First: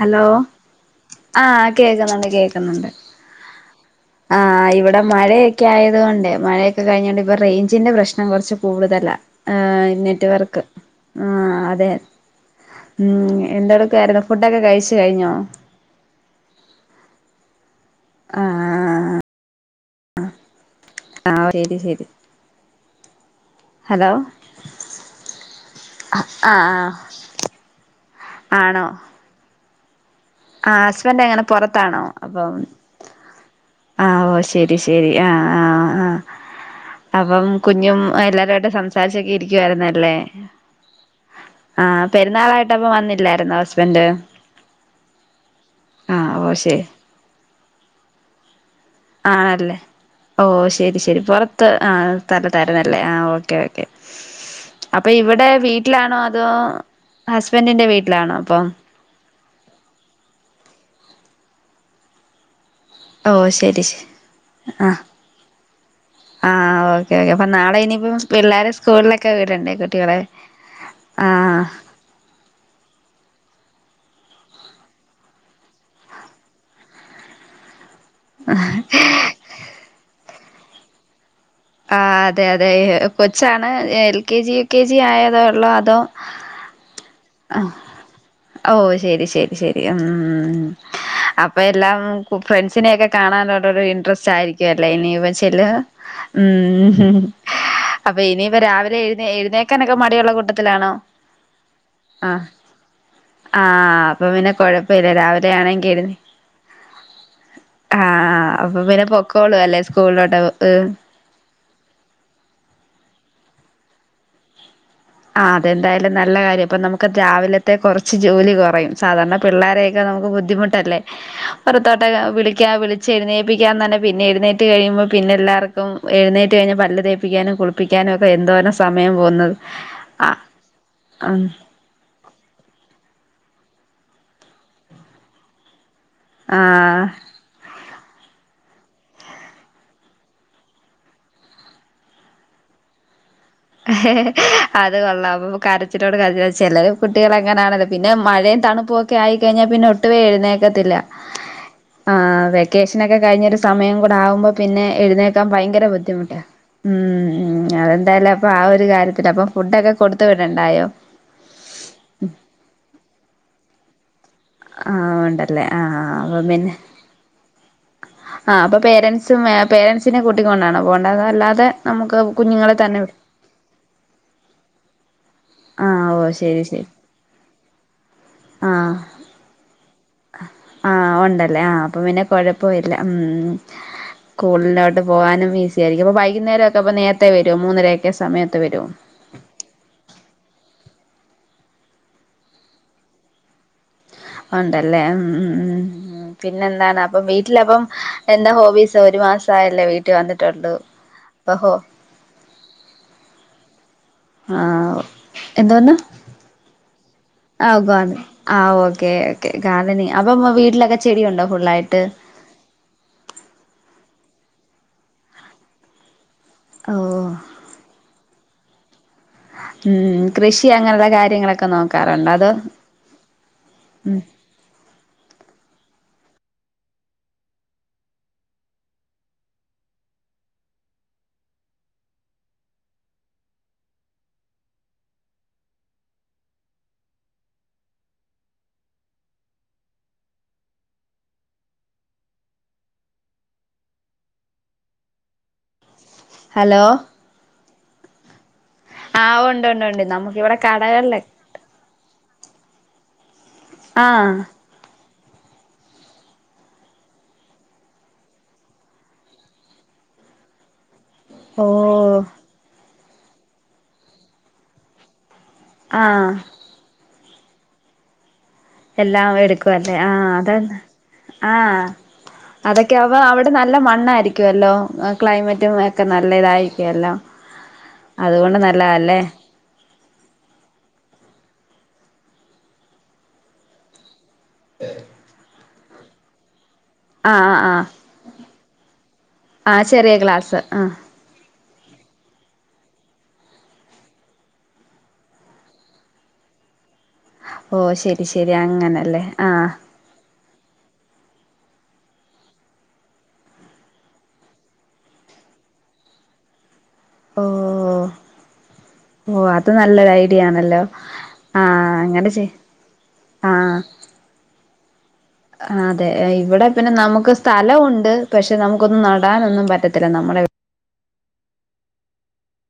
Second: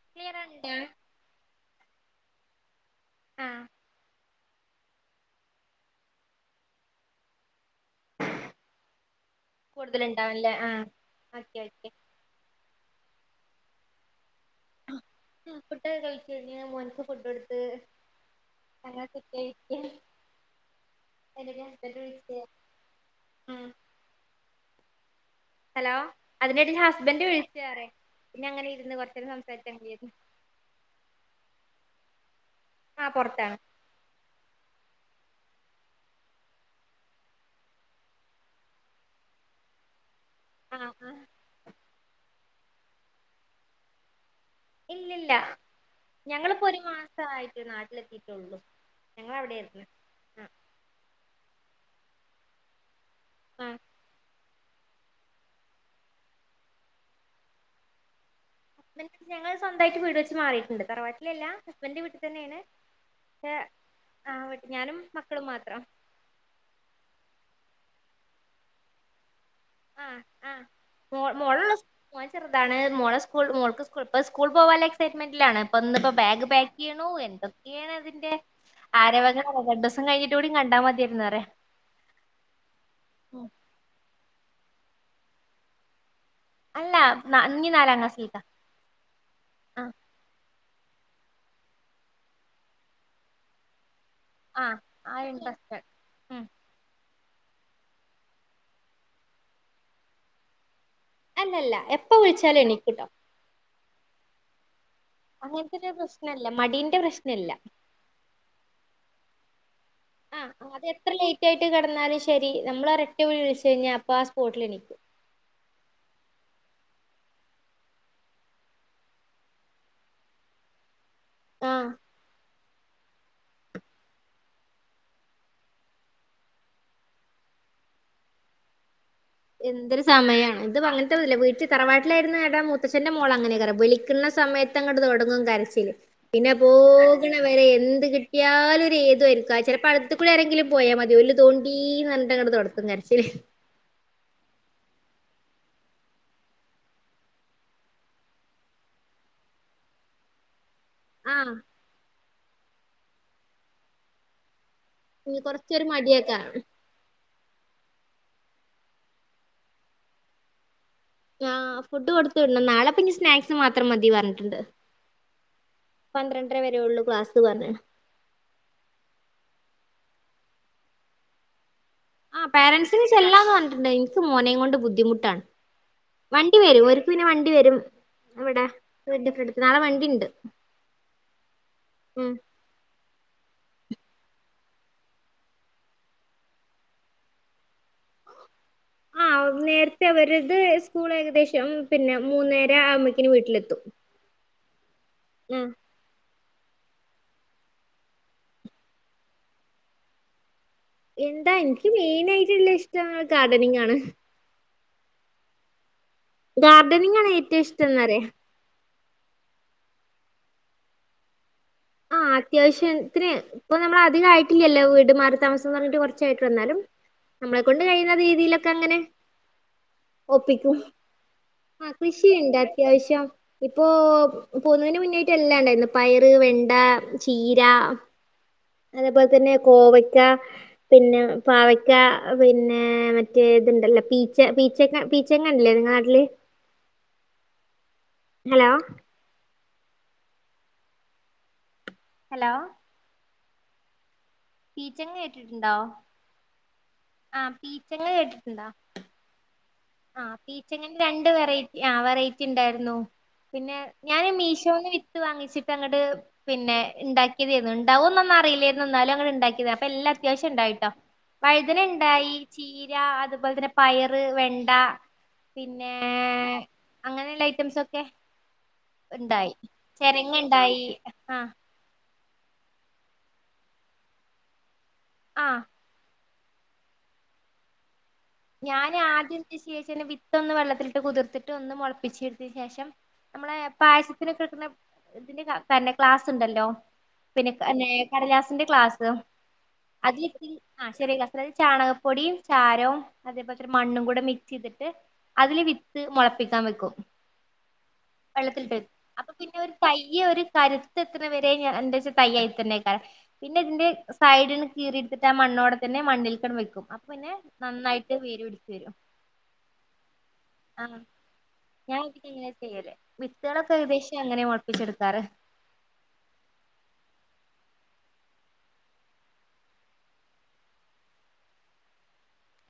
Hello clear ഉണ്ടോ ആഹ് കേക്ക്ന്നുണ്ട് കേക്ക്ന്നുണ്ട്. ആഹ് ആഹ് ഇവടെ മഴയക്കെ ആയത് കൊണ്ട് മഴയൊക്കെ കഴിഞ്ഞോണ്ട് ഇപ്പൊ റേഞ്ചിന്റെ പ്രശ്നം കൊർച്ച് കൂടുതല. ആഹ് കൂടുതൽ നെറ്റ് ഉണ്ടാവുംല്ലേ വർക്ക് ആഹ് ഓക്കെ ആഹ് ഓക്കെ അതെ. ഉം എന്തടക്കായിരുന്നു ഫുഡക്കെ കഴിച്ച് കഴിഞ്ഞോ? ഫുഡക്കെ കഴിച്ച് കയിഞ്ഞ് മോൻക്ക് ഫുഡ് കൊട്ത്ത്. ആഹ് അങ്ങനെ സ്റ്റൊയിരിക്ക. ആഹ് അയ്ൻ്റെടൽ ശരി ഹസ്ബൻഡ് ശരി വിളിച്ചേ ഉം ഹലോ? ഹലോ അതിനെടേല് ആഹ് ഹസ്ബൻറ് വിളിച്ച് റ്യ പിന്നങ്ങനെ ആണോ ഇര്ന്ന് കൊർച്ചേരം സംസാരിച്ചങ്ങ് ര്ന്ന്. ആഹ് ഹസ്ബൻഡ് എങ്ങനെ പൊറത്താണോ? അപ്പം ആഹ് പൊറത്താണ്. ആഹ് ഓഹ് ശരി ശരി ആഹ് ആഹ് ആഹ്. അപ്പം കുഞ്ഞും എല്ലാവരുവായിട്ട് സംസാരിച്ചൊക്കെ ഇരിക്കുവായിരുന്നല്ലേ? ആഹ് ആഹ് ആഹ് പെരുന്നാളായിട്ടപ്പ വന്നില്ലായിരുന്നോ ഹസ്ബൻഡ്? ഇല്ലല്ല ആഹ് ഓ ഞങ്ങളിപ്പോ ഒരു ശരി മാസായിട്ട് നാട്ടിലെത്തിട്ടുള്ളു. ആല്ലേ ഓ ശരി ശരി പൊറത്ത് ആഹ്. തരം തരംല്ലേ ആഹ് ഓക്കെ ആഹ് ഓക്കെ. അപ്പ ഇവ്ടെ വീട്ടിലാണോ അതോ ഹസ്ബൻഡിന്റെ വീട്ട്ലാണോ അപ്പം? ഞങ്ങള് സ്വന്തായിട്ട് വീട് വെച്ച് മാറിട്ടുണ്ട് തറവാട്ടിലല്ല ഹസ്ബൻഡിന്റെ വീട്ട് തന്നെണ്. ഓ ക്ഷേ ശരി ശരി ആഹ് ഞാനും ആഹ് മക്കളും മാത്രം. ആഹ് ഓക്കെ ഓക്കേ അപ്പ നാളെ ഇനിയിപ്പം പിള്ളേരെ സ്കൂള്ലക്കെ വ്ടണ്ടേ? ആഹ് ആഹ് മോ മോളള്ളൂ സ് മോൻ ചെർതാണ് മോളെ സ്കൂൾ മോൾക്ക് സ്കൂൾ ഇപ്പ സ്കൂൾ പോവാള്ള എക്സ്പെരിമെന്റിലാണ് പ്പം. ഇന്ന്പ്പം ബാഗ് പാക്ക് യ്യ്ണൂ എന്തൊ ക്കേണ് അതിന്റെ ആരവങ്ങൾ രണ്ടോസം കഴിഞ്ഞിട്ട് കൂടി കണ്ടാൽ മതിയായിരുന്നറിയ. ആഹ് അതെ അതെ കൊച്ചാണ് L K G U K G ആയതോ ഒള്ളോ അതോ? അല്ല നാ ഞ്ഞി ആഹ് നാലാം ക്ലാസ്സിൽ ക്കാ. ഓ ശരി ശരി ശരി ഉം ഉം ഉം അപ്പൊ എല്ലാം ഫ്രണ്ട്സിനൊക്കെ. കാണാനോരോരോ ഇൻട്രസ്റ്റ് ആയിരിക്കും ആഹ് അല്ലേ ആ ഒരു ഇനിപ്പ ചെല്ല ഇൻട്രസ്റ്റ് ഉം. അപ്പ ഇനിയിപ്പ രാവിലെ എഴ്ന്നേ എഴ്ന്നേക്കാനൊക്കെ മടിയുള്ള കൂട്ടത്തിലാണോ? അല്ലല്ല എപ്പ ആഹ് വിളിച്ചാലും എനിക്കുട്ടോ. ആഹ് അപ്പ പിന്നെ കൊഴ അങ്ങനെത്തൊരു പ്രശ്നല്ല മടീന്റെ പ്രശ്നല്ല ആഹ് അപ്പൊ പിന്നെ പൊക്കോളൂ അല്ലെ ആഹ് അതെത്ര ലേറ്റ് ആയിട്ട് കടന്നാലും ശരി നമ്മളൊരൊറ്റവിളി വിളിച്ച് കഴിഞ്ഞാ അപ്പൊ ആ സ്പോട്ടിലെണീക്കും ആഹ് അതെന്തായാലും നല്ല കാര്യം അപ്പൊ നമുക്ക് രാവിലത്തെ കൊറച്ച് ജോലി കുറയും സാധാരണ പിള്ളാരെയൊക്കെ നമുക്ക് ബുദ്ധിമുട്ടല്ലേ ആഹ് പുറത്തോട്ടൊ വിളി ക്യാ വിളിച്ചെഴുന്നേപ്പിക്കാൻതന്നെ ക്ക, പിന്നെ എഴുന്നേറ്റ് കഴിയുമ്പോ പിന്നെല്ലാർക്കും എഴുന്നേറ്റ് കഴിഞ്ഞാ പല്ല് തേപ്പിക്കാനും കുളി പ്പിക്കാനൊക്കെ എന്തോരം സമയം പോകുന്നത് എന്തൊരു ആ സമയാണ് ഇത് വന്ന്ട്ടൊന്നുല്ല ഉം വീട്ടിൽ തറവാ ട്ടിലായിരുന്നു എടാ മൂത്തച്ഛന്റെ മോളങ്ങനേക്കാരം വിളിക്കുന്ന സയത്ത് അങ്ങട്ട് തുടങ്ങും കരച്ചില് പിന്നെ ആ പോക്ണ വരെ എന്ത് കി ട്ടിയാലും ഒരു ഏതുവഴിയിരിക്കും അത് ചിലപ്പോ അടുത്തുക്കുടി ആരെങ്കിലും പോയാ മതി ഓല് തോണ്ടീന്ന് പറഞ്ഞിട്ട് തൊട്ത്തും കരച്ചില് അത് കൊള്ളാം അപ്പ കരച്ചിലോട് കരച്ചില ചെലേ കുട്ടികളങ്ങനാണല്ല പിന്നെ മഴയും തണുപ്പൊ ക്കെയായിഴിഞ്ഞാൽ പിന്നെ ഒട്ടുവേ എഴുന്നേക്കത്തില്ല ആഹ് ആഹ് വെക്കേഷൻ ഒക്കെ കഴിഞ്ഞൊരു സമയം കൂടാവുമ്പോ പിന്നെ ഇനി എഴുന്നേക്കാൻ കൊറച്ചൊരു ഭയങ്കര ബുദ്ധിമുട്ട മടിയേക്കാരം ഉം ഉം അതെന്തായാലും അപ്പം ആ ഒരു കാര്യത്തില് അപ്പം ഫുഡൊക്കെ കൊടുത്ത് വിടണ്ടായോ ആഹ് ഫുഡ് കൊടുത്തുടണം നാളെപ്പന്നി സ്നാക്സ് മാത്രം മതി പറഞ്ഞു ട്ടുണ്ട് ആഹ് ഉണ്ടല്ലേ ആഹ് അപ്പൊ പന്ത്രണ്ടര പിന്നെ വരേ ഉള്ളൂ ക്ലാസ് പറഞ്ഞ്ണ് ആഹ് അപ്പൊ പേരന്റ്സും പേരൻസിന്റെ കൂട്ടി കൊണ്ടാണോ പോണ്ടത അല്ലാതെ നമുക്ക് ആഹ് കുഞ്ഞുങ്ങളെ തന്നെ പേരന്റ്സിന് വി ചെല്ലാന്ന് പറഞ്ഞിട്ടുണ്ട് ഇൻക്ക് മോനേയും കൊണ്ട് ബുദ്ധിമുട്ടാണ് ആഹ് ഓ വണ്ടി ശരി വരും ശരി ഓല് ക്ക്‌ പിന്നെ വണ്ടി വരും വിടെ ആഹ് വീടിന്റെ ഫ്രണ്ട്ക്ക് നാളെ വണ്ടിണ്ട് ആഹ് ഉണ്ടല്ലേ ആഹ് അപ്പൊ പിന്നെ ഉം കൊഴപ്പ ഇല്ല ഉം സ്കൂളിലോട്ട് പോകാനും ഈസി ആയിരിക്കും അപ്പൊ വൈകുന്നേരൊക്കെ അപ്പ നേരത്തെ വരോ മൂന്നരൊക്കെ സമയത്ത് വരോ ആഹ് നേരത്തെ അവരത് സ്കൂൾ ഏകദേശം പിന്നെ മൂന്നരാ ആവുമ്പോയ്ക്കിന് വീട്ടിലെത്തും ആഹ് ഉണ്ടല്ലേ ഉം ഉം ആ ഉം ഉം പിന്നെന്താണ് അപ്പം വീട്ടിലപ്പം എന്താ ഹോബീസ് ഒരു മാസായല്ലേ വീട്ടിൽ വന്നിട്ടുണ്ട് എന്താ ഇൻക്ക് മെയിൻ ആയിട്ടുള്ള ഇഷ്ടം ഗാർഡനിങ്ങാണ് ആഹ് എന്തോന്ന് ഗാർഡനിങ്ങാണ് ഏറ്റവും ആഹ് ഗാർഡ ഇഷ്ട്ടന്നാരായ ആഹ് ഓക്കേ ഓക്കേ ഗാർഡനിങ് അപ്പൊ വീട്ടിലൊക്കെ ചെടിയുണ്ടോ ഫുള്ളായിട്ട് ആഹ് അത്യാവശ്യത്തിന് ഇപ്പൊ നമ്മള് അധിക്കാമായിട്ടില്ലല്ലോ വീട്മാറി താമസം തൊടങ്ങീട്ട് കൊർച്ചായ്ട്ടൊള്ളു ന്നാലും ഓ നമ്മളെക്കൊണ്ട് കഴിയുന്ന രീതിയിലൊക്കെങ്ങനെ ഉം കൃഷി ഒപ്പിക്കും അങ്ങനെയുള്ള കാര്യങ്ങളൊക്കെ ആഹ് നോക്കാറുണ്ടോ അതോ കൃഷിയുണ്ട് അത്യാവശ്യം ഇപ്പോ ഉം പോകുന്നതിന് മുന്നായിട്ട് എല്ലാം ഇണ്ടായിന്നു പയറ് വെണ്ട ചീര അതേപോലെത്തെന്നെ കോവയ്ക്ക പിന്നെ പാവക്ക പിന്നേ മറ്റേ ഇതുണ്ടല്ലോ പീച്ച പീച്ചക്ക പീ ച്ചങ്ങൻല്ലേ ഇങ്ങളെ നാട്ടില് ഹലോ ഹലോ പീച്ചങ്ങ കേട്ടിട്ടുണ്ടോ ഹലോ ആഹ് പീച്ചങ്ങ കേട്ടിട്ടുണ്ടോ ആഹ് ഉണ്ട്ണ്ട്ണ്ട് ആഹ് പീച്ചങ്ങന്റെ രണ്ട് വെറൈറ്റി ആഹ് വെറൈറ്റിണ്ടായിർന്നു പിന്നെ ഞാന് ആഹ് മീഷോന്ന് വിത്ത് വാങ്ങിച്ചിട്ട് അങ്ങട് പിന്നെ ഇണ്ടാക്കിയതേന്ന് ഇണ്ടാവോ എന്നാന്നും അറിയിലെർന്നു എന്നാലും അങ്ങ്ട്ട് ഇണ്ടാക്കിയതാ അപ്പൊല്ലാം അത്യാവശ്യം ഇണ്ടായിട്ടോ ഓ വഴുതനണ്ടായി ചീര അതുപോലെ തന്നെ പയറ് വെണ്ട പിന്നെ ആഹ് അങ്ങനെള്ള ഐറ്റംസൊക്കെ എല്ലാം എടുക്കുവല്ലേ ആഹ് അതെ ആഹ് അതൊക്കെ അവ അവിടെ നല്ല മണ്ണായിരിക്കുവല്ലോ ആഹ് ക്ലൈമറ്റും ഒക്കെ നല്ലതായിരിക്കുവല്ലോ ഞാൻ ആദ്യം ശേഷം വിത്തൊന്ന് വെള്ളത്തിലിട്ട് കുതിർത്തിട്ട് ഒന്ന് മൊളപ്പിച്ചെടുത്തിന് ശേഷം നമ്മളെ പായസ ഇതിനെ കെട്ട്ണ ഇതിന്റെ തന്നെ ക്ലാസ്ണ്ടല്ലോ ആഹ് പിന്നെ ആഹ് ആഹ് ന്നേ കടലാസിന്റെ ക്ലാസ് ആഹ് ചെറിയ അതിൽ ഗ്ലാസ് ആ ആഹ് ചെറിയ ഗ്ലാ അത് ചാണകപ്പൊടിയും ചാരവും അതേപോലെത്തെരു മണ്ണും കൂടെ മിക്സെയ്തിട്ട് അതില് വിത്ത് മുളപ്പിക്കാൻ വെക്കും ഓ ശരി ശരി വെള്ളത്തിലിട്ട് വെക്കും അങ്ങനല്ലേ അപ്പൊ പിന്നെ ആഹ് ഒരു തയ്യ് ഒരു കര് ഇതെത്ര വെരെ ഞൻ എന്താച്ചാ തയ്യായ്ത്തന്നേക്കാരം പിന്നെ ഇതിന്റെ സൈഡിന് കീറിടുത്തിട്ട് ആ മണ്ണോടെ തന്നെ മണ്ണിൽക്കണ് വെക്കും പിന്നെ നന്നായിട്ട് വേര് പിടിച്ചു വെരും ഓഹ് അത് നല്ലൊരയ് ആഹ് ഞാൻ ഇതെക്കെ ഇങ്ങനെയ ചെയ് ചെയ്യല് വിത്തുകളൊക്കെ ഏകദേശം ഇങ്ങനെയ മുളപ്പിച്ചെടുക്കാറ് ആഹ് അതെ ഇവിടെ പിന്നെ നമുക്ക് സ്ഥലം ഉണ്ട് പക്ഷെ നമുക്കൊന്നും നടാനൊന്നും പറ്റത്തില്ല നമ്മുടെ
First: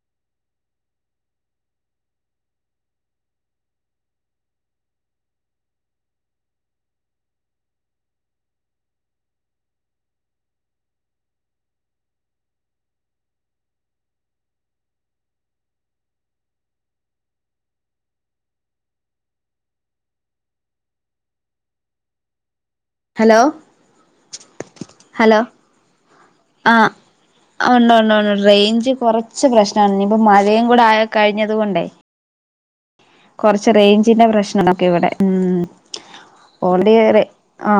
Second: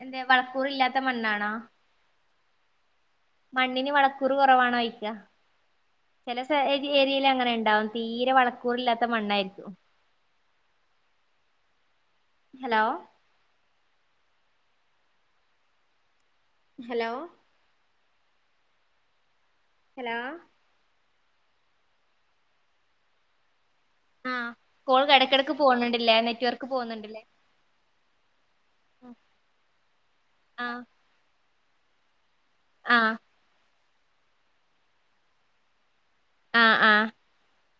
എന്തേ വളക്കൂറില്ലാത്ത മണ്ണാണോ മണ്ണിന് വളക്കൂറ് കൊറവാണോയ്ക്ക ചെല സെ ഏരിയയിൽ അങ്ങനെണ്ടാവും തീരെ വളക്കൂറില്ലാത്ത മണ്ണായിരിക്കും [inaudible] ഹലോ ഹലോ ഹലോ ഹലോ ആഹ് കോൾ ഹലോ എടക്കിടക്ക് പോണ് ണ്ടില്ലെ നെ ആഹ് ഉണ്ട് ഉണ്ട് ഉണ്ട് റേഞ്ച് കൊറച്ച് പ്രശ്നാണ് ഇനിയിപ്പ മഴയും ആഹ് കൂടെ ആയ കയ്ഞ്ഞതുകൊണ്ടേ ആഹ് കൊറച്ച് റേഞ്ചിന്റെ പ്രശ്നംണ്ടൊക്കെ ഇവിടെ ഉം ആഹ് ഓൾറെഡി ആഹ് റെ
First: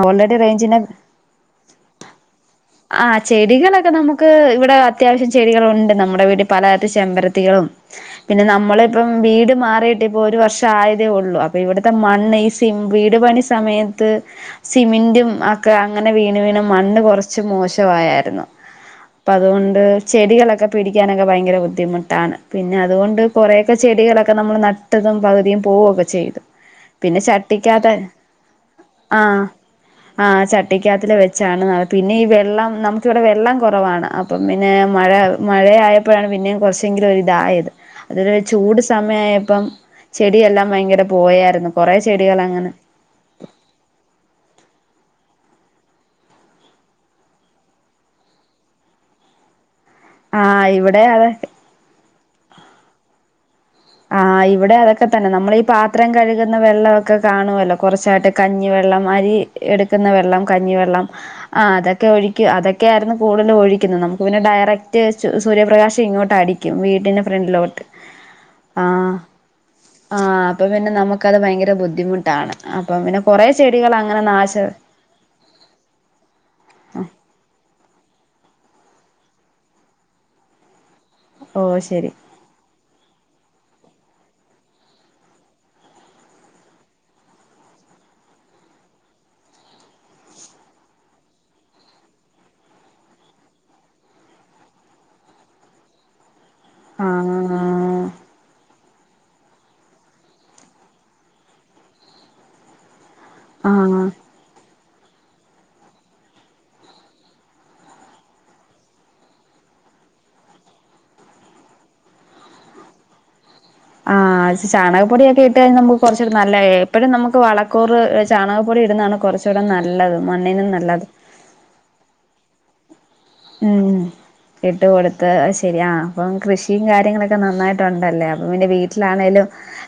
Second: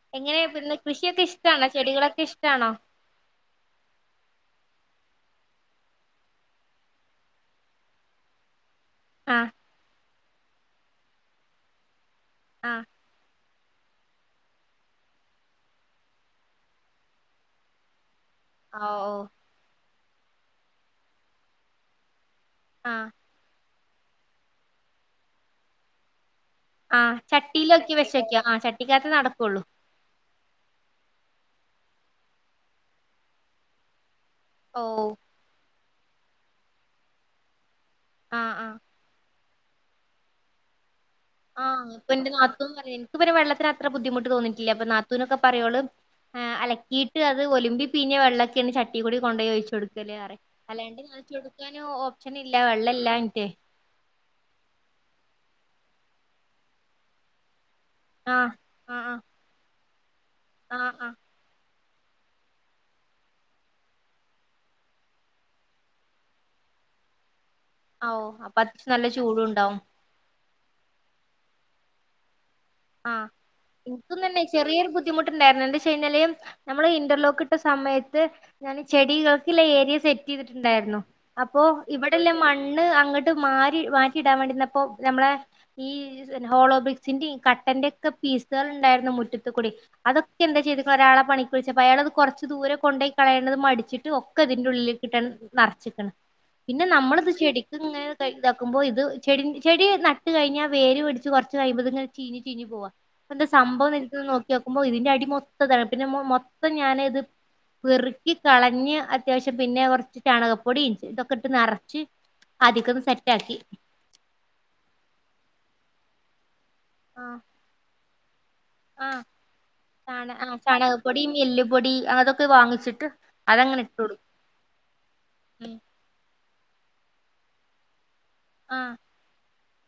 ഓൾറെഡി എങ്ങനെ പിന്നെ റേഞ്ചിനെ കൃഷിയൊക്കെ ഇഷ്ടാണോ ചെടികളൊക്കെഷ്ടാണോ ആഹ് ചെടികളൊക്കെ നമുക്ക് ഇവിടെ അത്യാവശ്യം ചെടികളുണ്ട് നമ്മുടെ വീട്ടിപലതത്തെ ചെമ്പരത്തികളും പിന്നെ നമ്മളിപ്പം ആഹ് വീട് മാറിയിട്ട് ഇപ്പൊ ഒരു വർഷം ആയതേ ഉള്ളൂ അപ്പൊ ഇവിടത്തെ മണ്ണ് സിം ആഹ് വീട് പണി സമയത്ത് സിമെന്റും അക്കെ അങ്ങനെ വീണ് വീണ് മണ്ണ് കൊറച്ച് കുറച്ച് മോശവായായ്രുന്നു ആഹ് ഓഹ് അതുകൊണ്ട് ചെടികളൊക്കെ പിടിക്കാനൊക്കെ ഭയങ്കര ബുദ്ധിമുട്ടാണ് പിന്നെ ആഹ് അതുകൊണ്ട് കുറെക്കെ ചെടികളൊക്കെ നമ്മൾ നട്ടതും പകുതിയും പോവൊക്കെ ചെയ്തു ആഹ് പിന്നെ ചട്ടിക്കകത്ത് ചട്ടിയിലോക്കെ വെച്ചേക്ക ആ ചട്ടിക്കകത്ത് ആഹ് നടക്കൊള്ളൂ ആഹ് ചട്ടിക്കാത്തില് വെച്ചാണ് പിന്നെ ഈ വെള്ളം നമുക്കിവിടെ വെള്ളം കൊറവാണ് അപ്പം പിന്നെ ഓഹ് മഴ മഴയപ്പോഴാണ് പിന്നെ കുറച്ചെങ്കിലും ഒരു ഇതായത് അത്വരെ ആഹ് ആഹ് ചൂട് സ സമയായപ്പം ചെടിയെല്ലാം ഭയങ്കര പോയാരുന്നു കൊറേ ചെടികളങ്ങനെ ഇൻക്കൊക്കെ വെള്ളത്തിന് ബുദ്ധിമുട്ട് തോന്നിട്ടില്ല പ്പ നാത്തുനൊക്കെ പറയും ഓള് ആഹ് അലക്കിയിട്ട് അത് ഒലിബി പീഞ്ഞ വെള്ളൊക്കെണ് ചട്ടി കൂടി കൊണ്ടൊയി ഒയ്ച്ചൊട്ക്ക ക്കലേറിം ആഹ് അല്ലാണ്ട് ഇവിടെ അതെ നനച്ചൊടുക്കാനോ ഓപ്ഷൻ ഇല്ല വെള്ളല്ലാഞ്ഞിട്ടേ ആഹ് ഇവിടെ അതൊക്കെ തന്നെ നമ്മൾ ഈ പാത്രം കഴുകുന്ന വെള്ളവൊക്കെ കാണുവല്ലോ കുറച്ചായിട്ട് ആഹ് കഞ്ഞിവെള്ളം ആഹ് അരി എടുക്കുന്ന വെള്ളം ആഹ് ആഹ് കഞ്ഞിവെള്ളം ആഹ് ആഹ് അതൊക്കെ ഒഴിക്കും അതൊക്കെയായിരുന്നു കൂടുതല് ഒഴിക്കുന്നത് നമുക്ക് പിന്നെ ഡയറക്റ്റ് സൂര്യപ്രകാശം ഇങ്ങോട്ട് അടിക്കും ക്കും വീടിന്റെ ഫ്രണ്ടിലോട്ട് ഔ അപ്പ അത്ര നല്ല ആഹ് ചൂടു ണ്ടാവും ആഹ് അപ്പൊ പിന്നെ നമുക്കത് ഭയങ്കര ബുദ്ധിമുട്ടാണ് അപ്പൊ പിന്നെ കൊറെ ചെടികൾ അങ്ങന നാശം ബുദ്ധിമുട്ട് ണ്ടായിര്ന്ന് എന്ത ചെയിഞ്ഞാല് നമ്മള് ഇന്റർലോക്ക് ട്ട സമയത്ത് ഞാൻ ചെടികൾക്ക്ള്ള ഏരിയ സെറ്റ് ചെയ്തിട്ടുണ്ടായിരുന്നു അപ്പോ ഓഹ് ശരി ഇവിടെല്ല മണ്ണ് ണ്ണ് അങ്ങട്ട് മാഹി മാറ്റിടാൻ വേണ്ടിന്നപ്പോ നമ്മളെ ഈ ഹോളോ ബ്രിക്സിന്റെ കട്ടന്റെ ഒക്കെ പീസൾ ണ്ടായിരുന്നു മുറ്റത്ത് കൂടി അതൊക്കെ എന്താ ചെയ്ത്ക്കെ ഒരാളെ പണിക് വിളിച്ചപ്പോ അയാള അത് കോറച്ച് ദൂരെ കൊണ്ടയി കളയണത് മടിച്ചിട്ട് ഒ ഒക്കെ തിന്റെ ഉള്ളിലേക്ക് ഇട്ടാൻണ്ട് നറച്ച്ക്ണ് പിന്നെ നമ്മളത് ചെടി ഇത് ആഹ് ഇങ്ങനെ ഇതാക്കുമ്പോ ഇത് ചെടിൻ ചെടി നട്ട് കഴിഞ്ഞാൽ വേര് പിടിച്ച് കോറച്ച് കഴിയുമ്പോ ഇത് ഇങ്ങനെ ചീഞ് ചീഞ്ഞ് പോവാ പ്പന്താ സംഭവം ആഹ് നൊക്കി ക്കുമ്പോ ഇതിന്റെ അടി മൊത്തം താ പിന്നെ മൊത്തം ഞാനത് പെറിക്കി കളഞ് അത്യാവശ്യം പിന്നെ കോറച്ച് ചാണകപ്പൊടിം ഇതൊക്കെ ഇട്ട് നറച്ച് ആധിക്കന്ന് സെറ്റ് ആക്കി ആഹ് ഷാ ചാണകപ്പൊടിയോക്കെ ഇട്ട് കഴിഞ്ഞാ നമുക്ക് കൊറച്ചൂടി നല്ലേ എപ്പോഴും ആഹ് നമുക്ക് വളക്കൂറ് ചാണകപ്പൊടി ഇടുന്നാണ് ആഹ് കൊറചൂടെ നല്ലത് മണ്ണിനും നല്ലത് എല്ല് പൊടി അതൊക്കെ വാങ്ങിച്ചിട്ട് അതങ്ങനെ ഇട്ട് കൊടുക്കും ഇട്ട് കൊടുത്ത് അത് ഉം ശരി ആഹ് അപ്പം കൃഷിയും കാര്യങ്ങളൊക്കെ നന്നായി ട്ടുണ്ടല്ലേ അപ്പൊ പിന്നേ ആഹ് വീട്ടിലാണെലും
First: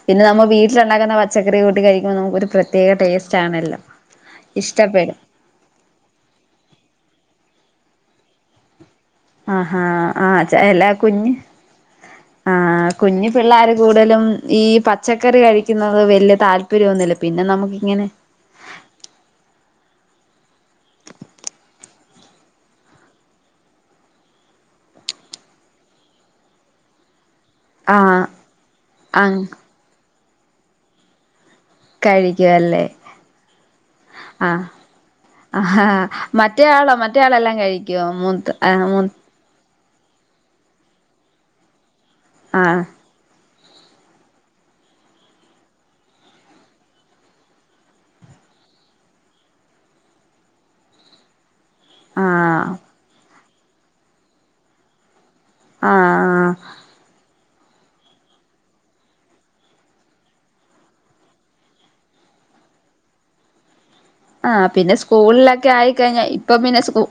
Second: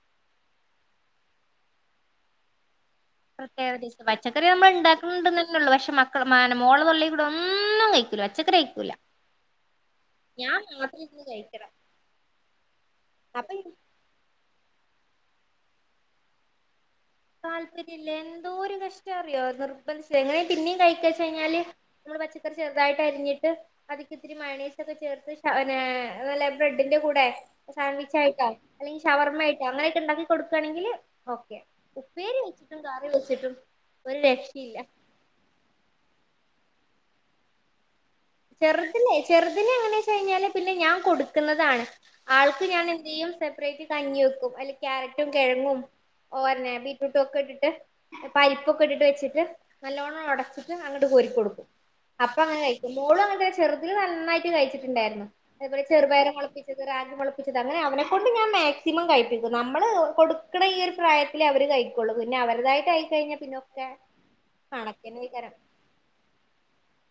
പിന്നെ നമ്മ വീട്ടില് ണ്ടാക്കുന്ന പച്ചക്കറി കൂട്ടി കഴികുമ്പോ നമുക്ക് ഒരു പ്രത്യേക ടെസ്റ്റ് പ്രത്യേക ടെസ്റ്റാ പച്ചക്കറി നമ്മൾ ഇണ്ടാക്ന്ണ്ടന്നെള്ളൂപക്ഷെ മാന മോൾ ഇവടെ ഒന്നും കഴിക്കൂല പച്ചക്കറി കഴിക്കൂല ആഹാ ആഹ് ഞാൻ ചെലാ മാത്രം ഇരുന്ന് കുഞ് കഴിക്കണം ആഹ് കുഞ്ഞു അപ്പൊ പിള്ളേർ എനിക്ക് കൂ ടുതലും ഈ പച്ചക്കറി കഴിക്കുന്നത് വല്യ താല്പര്യ ഒന്നുല്ല താല്പര്യ ഇല്ല എന്തോ ഒരു കഷ്ട അറിയോ നിർബന്ധച്ച് കഴിഞ്ഞാ യെങ്ങനെ പിന്നെയും കഴിക്കച്ച് കഴിഞ്ഞാൽ കഴിഞ്ഞാല് നമ്മൾ പച്ചക്കറി ചെറുതായിട്ട് അരിഞ്ഞിട്ട് അതിക്ക് ഇത്തിരി മയണീസ് ഒക്കെ ചേർത്ത് ശാ നല്ല ബ്രെഡിന്റെ കൂടെ സാൻവിച്ച് ആഹ് ആയിട്ടാ അല്ലെങ്കി ആഹ് ഷവർമ്മ ആയിട്ടാ അങ്ങനെയൊക്കെ ണ്ടാക്കി കൊടുക്കാണങ്കിൽ ഓക്കെ ഉപ്പേരി വെച്ചിട്ടും കഴിക്കുവല്ലേ കറി വെച്ചിട്ടും ഒരു ആഹ് രക്ഷയില്ല ആഹാ മറ്റേയാളോ മറ്റേയാളല്ലാം കഴിക്കോ മു ചെറുതിലെ ചെറുതിലെ എങ്ങനെ ച്ച് കഴിഞ്ഞാല് പിന്നെ ഞാൻ കൊടുക്കുന്നതാണ് ആൾക്ക് ആഹ് ഞാൻ എന്ത്യേയ്യും സപ്പറേറ്റ് കഞ്ഞി വെക്കും അയില് ക്യാരറ്റും കെഴങ്ങും ഓരന ബീറ്റ്റൂട്ട് ഒക്കെ ഇട്ടിട്ട് പരിപ്പൊക്കെ ഇട്ടിട്ട് വെച്ചിട്ട് നല്ലോണം ഒടച്ചിട്ട് അങ്ങട്ട് കോരി കൊടുക്കും അപ്പ അങ്ങനെ ആഹ് കഴിക്കും മോളും അങ്ങനത്തന്നേ ചെറുതിൽ നന്നായിട്ട് കഴിച്ചിട്ടുണ്ടായിരുന്നു അത് പോലെ ചെറുപയറ് ആഹ് മോളപ്പിച്ചത് റാഗി മോളപ്പിച്ചത് അങ്ങനെ അവനെക്കൊണ്ട് ഞാൻ മാക്സിമം കഴിപ്പിക്കും നമ്മള് കൊടുക്ക്ണെ ഈ ഒരു പ്രായ ത്തിലെ അവര് കഴിക്കൊള്ളൂ പിന്നെ അവരതായിട്ട് ആയി കഴിഞ്ഞാ പിന്നോക്കെ ആഹ് പിന്നെ സ്കൂൾ ലൊക്കെ ആയിക്കഴിഞ്ഞാ ഇപ്പം പിന്നെ സ്കൂ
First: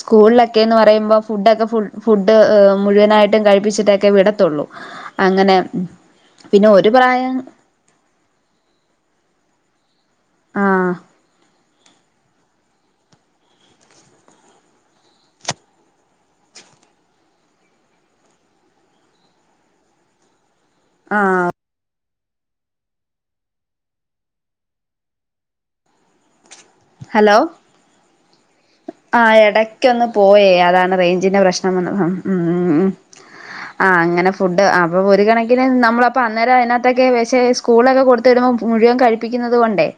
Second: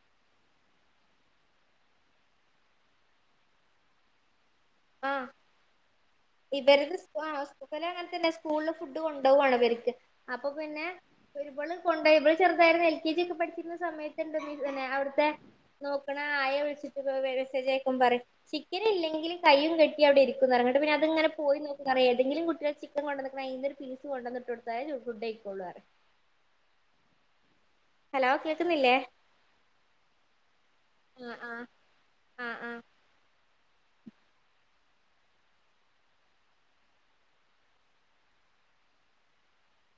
സ്കൂളിലൊക്കെന്ന് പറയുമ്പോ ഫുഡൊക്കെ ഫുഡ് മുഴുവനായിട്ടും കഴിപ്പിച്ചിട്ടൊക്കെ വിടത്തൊള്ളൂ ആഹ് അങ്ങനെ പിന്നെ ഒരു പ്രായം ഇവല് അങ്ങന തന്നെ സ്കൂള് ഫുഡ് കൊണ്ടോ വാണ് ഇവര് ക്ക് അപ്പൊ പിന്നെ ആഹ് ഇവള് കൊണ്ടോയി ഇവൾ ചെറുതായാരേം എൽ കെ ജി ഒക്കെ പഠിച്ചിരുന്ന സമയത്ത്ണ്ട് അവ്ട് ത്തെ നോക്ണെ ആയ വിളിച്ചിട്ട് മെസ്സേജ് അയക്കുബൊ പറിം ചിക്കന് ഇല്ലെങ്കില് കയ്യും കെട്ടി അവിടെ ഇരിക്കും ന്നറിയും എന്നിട്ട് പിന്നെ ത് ങ്ങനെ ആഹ് പോയി നോക്കും ഏതെങ്കിലും കുട്ടിയാൾ ചിക്കൻ കൊണ്ടന്ന് ക്കണോ അയിനൊരു പീസ് കൊണ്ടന്ന് ഇട്ട് കൊടുത്താ ഫുഡ് അയിക്കൊള്ളൂ റയും ഹലോ ഹലോ കേള്ക്കുന്നില്ലേ ആഹ് എടയ്ക്കൊന്ന് പോയേ അതാണ് ആഹ് റേഞ്ചിന്റെ ആഹ് പ്രശ്നം വന്നതാണ് മ്മ് ആഹ് ആഹ് മ്മ് ആഹ് അങ്ങനെ ഫുഡ് അ ഒരു കണക്കിന് നമ്മള് അപ്പൊ അന്നേരെ അതിനകത്തൊക്കെ പക്ഷേ സ്കൂളൊക്കെ കൊടു തരുമ്പോ മുഴുവൻ കഴിപ്പിക്കുന്നത് കൊണ്ടേ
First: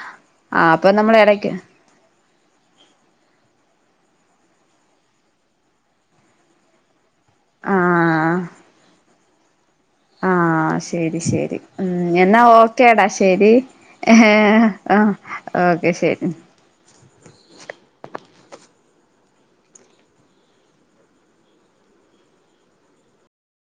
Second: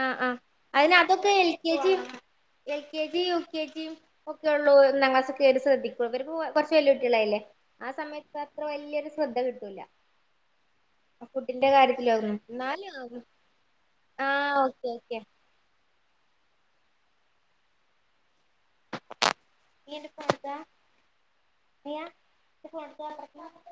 ആഹ് ആഹ് അപ്പൊ അയിന് നമ്മൾ അതൊക്കെ എൽ എടക്ക് K G L K G U K ജിയും ഒക്കെ ഒള്ളൂ ഒന്നാം ക്ലാസ്സ് ഒക്കെയായിട്ട് ശ്രദ്ധിക്ക അവരികുറച്ച്പ്പൊ വെല്ല്യ കുട്ടികളായില്ലേ ആ ആഹ് സമയത്ത് അത്ര വലിയൊരു ശ്രദ്ധ കിട്ടൂല ആ ശരി ശരി ഫുഡിന്റെ ഉം കാര്യത്തിലൊന്നും എന്നാ എന്നാലും ഓക്കേടാ ശരി ആഹ് ഓക്കെ ഓക്കെ ഓക്കെ ശരി നീ എന്റെ ഫോൺട്താ നീയാ എന്റെ ഫോൺടതാവടെന്ന്